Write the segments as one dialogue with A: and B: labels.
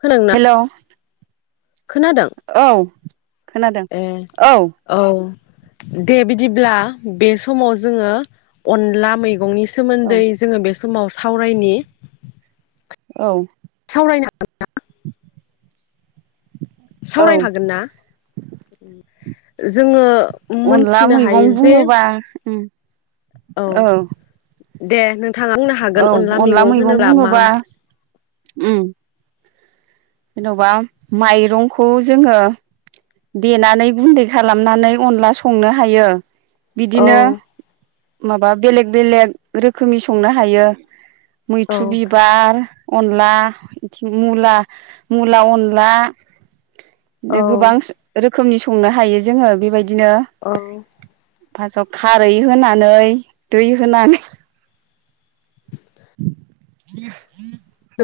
A: खोनादोंना?
B: हेल'
A: खोनादों
B: औ खोनादों
A: ए
B: औ।
A: दे बिदिब्ला बे समाव जोङो अनला मैगं गंनि
B: औ
A: सोमोनदै जोङो बेस नाव सावरायनि
B: औ
A: सावरायनो हागोन ना
B: औ
A: सावरायनो हागोन ना? जोङो
B: अनला
A: मोनथिनो हायो
B: मैगं
A: जे
B: बुङोबा औ
A: दे नों
B: औ अनला मैगं बुङोबा उम जेनेबा माइरंखौ जोङो देनानै गुन्दै खालामनानै अनला संनो हायो
A: औ
B: बिदिनो माबा बेलेग बेलेग रोखोमनि संनो हायो
A: औ
B: मैथ्रु बिबार । अनला मुला मुला अनला
A: औ
B: गोबां रोखोमनि संनो हायो जोङो बेबायद
A: औ
B: फासआव खारै होनानै दै होनानै [inaudible]
A: [inaudible]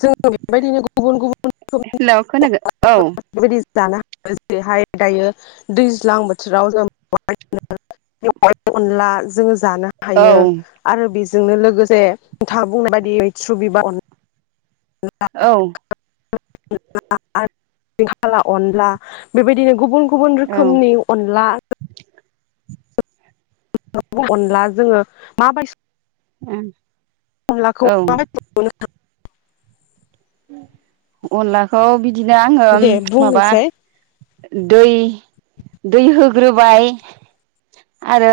A: जों बेबायदिनो गुबुन गुबुन रोखोमनि
B: हेल खोनादों औ
A: बेबायदि जानो ह जेरैहाय दायो दैज्लां बोथोराव जों [inaudible] अनला जोङो जानो
B: औ
A: हायो आरो बेजों जोंनो लोगो गोसे नोंथाङा बुंनाय बायदि मैथ्रु बिबार अन
B: औ
A: [inaudible] हाला अनला बेबायदिनो गुबुन गुबुन
B: औ
A: रोखोमनि अनला [inaudible] अनला जोंङो माबाय
B: ओं
A: खामलाखौ [inaudible]
B: अनलाखौ बि बिदिनो आंङो
A: दे
B: माबा
A: बुंनोसै
B: दै दै होग्रोबाय आरो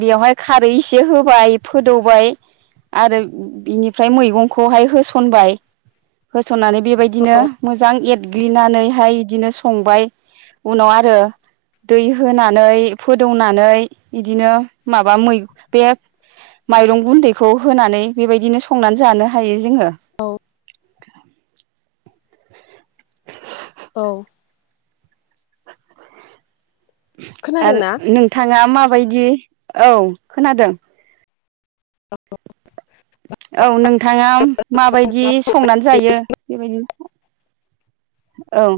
B: बेवहाय खारै एसे होबाय फोदौबाय आरो बिनिफ्राय मैगंखौहाय होसनबाय । होसननानै बेबायदिनो मोजां एरग्लिनानैहाय बिदिनो संबाय उनाव आरो दै होनानै फोदौनानै इदिनो माबा मै बे माइरं गुन्दैखौ होनानै बेबायदिनो संनानै जानो हायो जोङो
A: औ औ
B: आरो
A: खोनादोंना
B: नोंथाङा माब माबायदि औ खोनादों औ नोंथाङा माबायदि संनानै जायो बेबायदि औ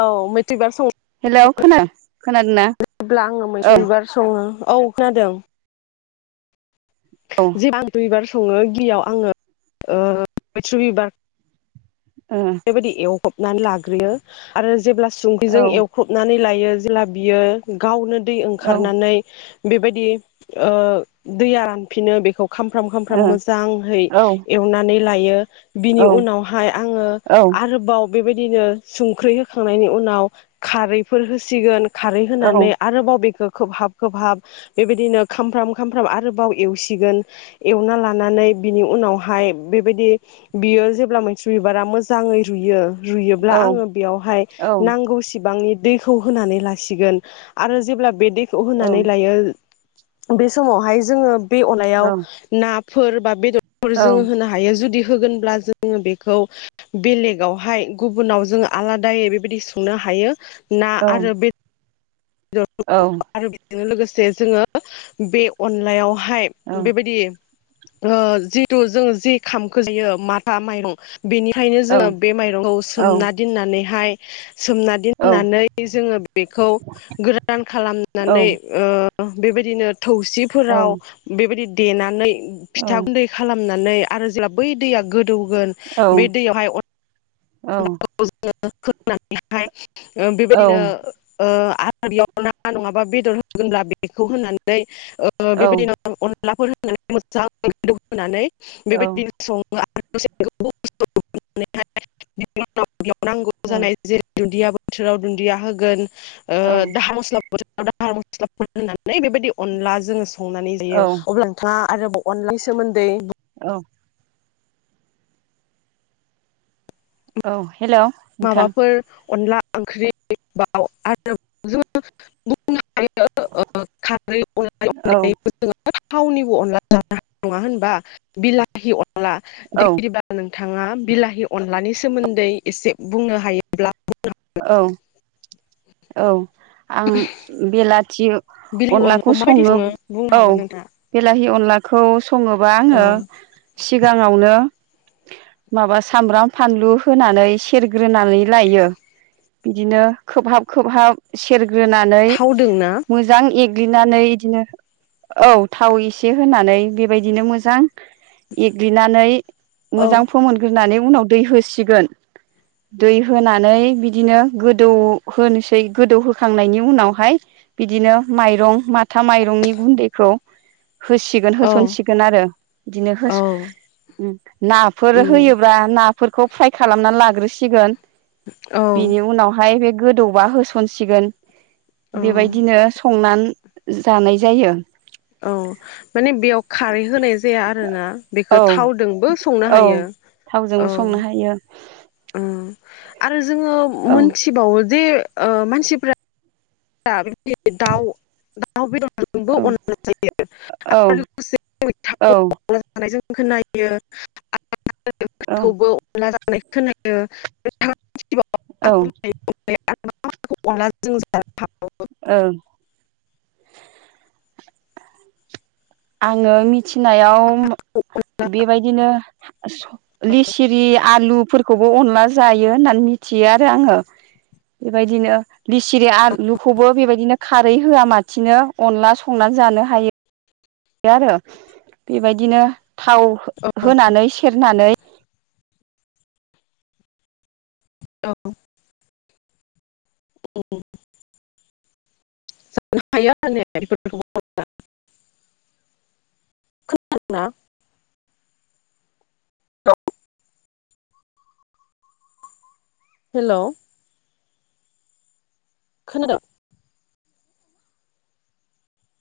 A: औ मेट्रिक बार सौ
B: हेलौ खोना खोनादों ना
A: सङोब्ला आङो मैथ्रु
B: औ
A: बिबार सङो औ खोनादों
B: औ
A: जिबां आं दुइ बार सङो गिबियाव आङो ओ मैथ्रु बिबार
B: ओ
A: बेबायदि औ फबनानै लाग्रोरयो आरो जेब्ला
B: औ
A: संख्रिजों एवखबनानै लायो जेला बियो गावनो दै
B: औ
A: ओंखारनानै बेबायदि ओ दैया रानफिनो बेखौ खामफ्राम खामफ्राम मोजांहै
B: ओ औ
A: एवनानै लायो बिनि उनावहाय आङो
B: औ
A: आरोबाव बेबायदिनो संख्रि होखांनायनि उनाव खारैफोर होसिगोन खारै
B: औ
A: होनानै आरोबाव बेखौ खोबहाब खोबहाब बेबायदिनो खामफ्राम खामफ्राम आरोबाव एवसिगोन एवना लानानै बिनि उनावहाय बेबायदि बियो जेब्ला मैथ्रु बिबारा मो मोजाङै रुययो रुयोब्ला
B: औ
A: आङो बेयावहाय नांगौ सिबांनि दैखौ होनानै लासिगोन आरो जेब्ला बे दैखौ
B: औ
A: होनानै लायो बे समावहाय जोङो बे
B: औ
A: अनलायाव ना फोर बा बेदर फोर जोङो होनो हायो जुदि होगोनब्ला जोङो बेखौ बेलेग आवहाय गुबुनाव जों आलादायै बेबायदि संनो हायो । ना आरो बे दर
B: औ
A: आरो बेजोंनो लोगोसे जे जोङो बे अनलायाव हाय
B: औ
A: बेबायदि ओ जिथु जोङो जि खामखो जायो माथा माइरं बेनिखायनो जोङो बे माइरंखौ सोमना दोननानै हाय, [inaudible] सोमना दोननानै जोङो बेखौ गोरान खालामनानै ओ ओ बेबायदिनो थौसिफोराव बेबायदि देनानै फिथा गुन्दै खालामना नै आरो जेब्ला बै दैया गो दौगोन बे दैयावहाय
B: औ।
A: अनलाखौ [unintelligible] ओ बेबायदिनो ओ आरो बेयाव ना नङाबा बेदर होगोनब्ला बेखौ होनानै, ओ बेबायदिनो अन अनलाफोर होनानै मोजांयै गोदौ होनानै बेबायदिनो सङो। [unintelligible] [unintelligible] बेयाव नांगौ जानाय जेर दुन्दिया बोथोराव दुन्दिया होगोन ओ दाहा मसला दाहार मस्लाफोर होनानै बेबायदि अनला जोङो संनानै जायो अब्ला नोंथाङा आरोबाव अनलानि सोमोन्दै
B: औ औ हेलौ नोंथां
A: माबाफोर अनला ओंख्रि दाव आरो ओम
B: औ
A: खारैनायनाय जोङो [unintelligible] थावनिबो अनला जानाय नङा होनबा बिलाहि अन
B: औ
A: दैबा नों [unintelligible] थाङा बिलाहि अनलानि सोमोन्दै एसे बुंनो हायोब्ला
B: औ औ आं बेला थियो [unintelligible]
A: बिलि अलाखौ माबायदि सङो बुंनो हागोन नोंथां
B: बिलाहि अनलाखौ सङोबा आङो सिगाङावनो माबा सामब्राम फानलु होनानै सेरग्रोनानै लायो बिदिनो खोबहाब खोबहाब सेर ग्रोनानै
A: थावदों ना
B: मोजां इ थुग्लिनानै इदिनो औ थाव एसे होनानै बेबायदिनो मोजां एग्लिनानै
A: औ
B: मोजां फोमोनग्रोनानै उनाव दै होसिगोन दै होनानै बिदिनो गोदौ होनोसै गोदौ होखांनायनि उनावहाय बिदिनो माइरं मा माथा माइरंनि गुन्दैखौ होसिगोन
A: औ
B: होसनसिगोन आरो बिदिनो होस ओम नाफोर
A: उम
B: होयोब्ला ना फोरखौ फ्राय खालामना लाग्रोसिगोन
A: औ
B: बेनि उनावहाय बे गोदौबा होसनसिगोन
A: औ
B: बेबायदिनो संनानै जानाय जायो
A: औ माने बेयाव खारै होनाय जाया आरोना बेखौ
B: औ
A: थावदोंबो संनो
B: औ
A: हायो
B: थावजोंबो
A: औ
B: संनो हायो
A: ओ आरो जोङो
B: औ
A: मोनथिबावो जे ओ मानसिफ्रा दा दाउ-दाउ बे दं बो
B: औ
A: अननानै जायो
B: औ
A: आरो
B: औ
A: लोगोसे खोनायो
B: औ
A: [unintelligible] खौबो [unintelligible] नाय खोनायो बे हा
B: औ।
A: माखौ अनला जों थ -थ
B: ओं आङो मिथिनायाव बेबायदिनो स-लिसिरि आलु फोरखौबो अनला जायो होननानै मिथियो आरो आंङो। बेबायदिनो लिसिरि आलुखौबो बेबायदिनो खारै होआ लासिनो अनला संनानै जानो हायो। गैया आरो बेबायदिनो थाव होनानै सेरनानै
A: औ। ओम जानो हायो आरो होनबा औ हेल खोनादों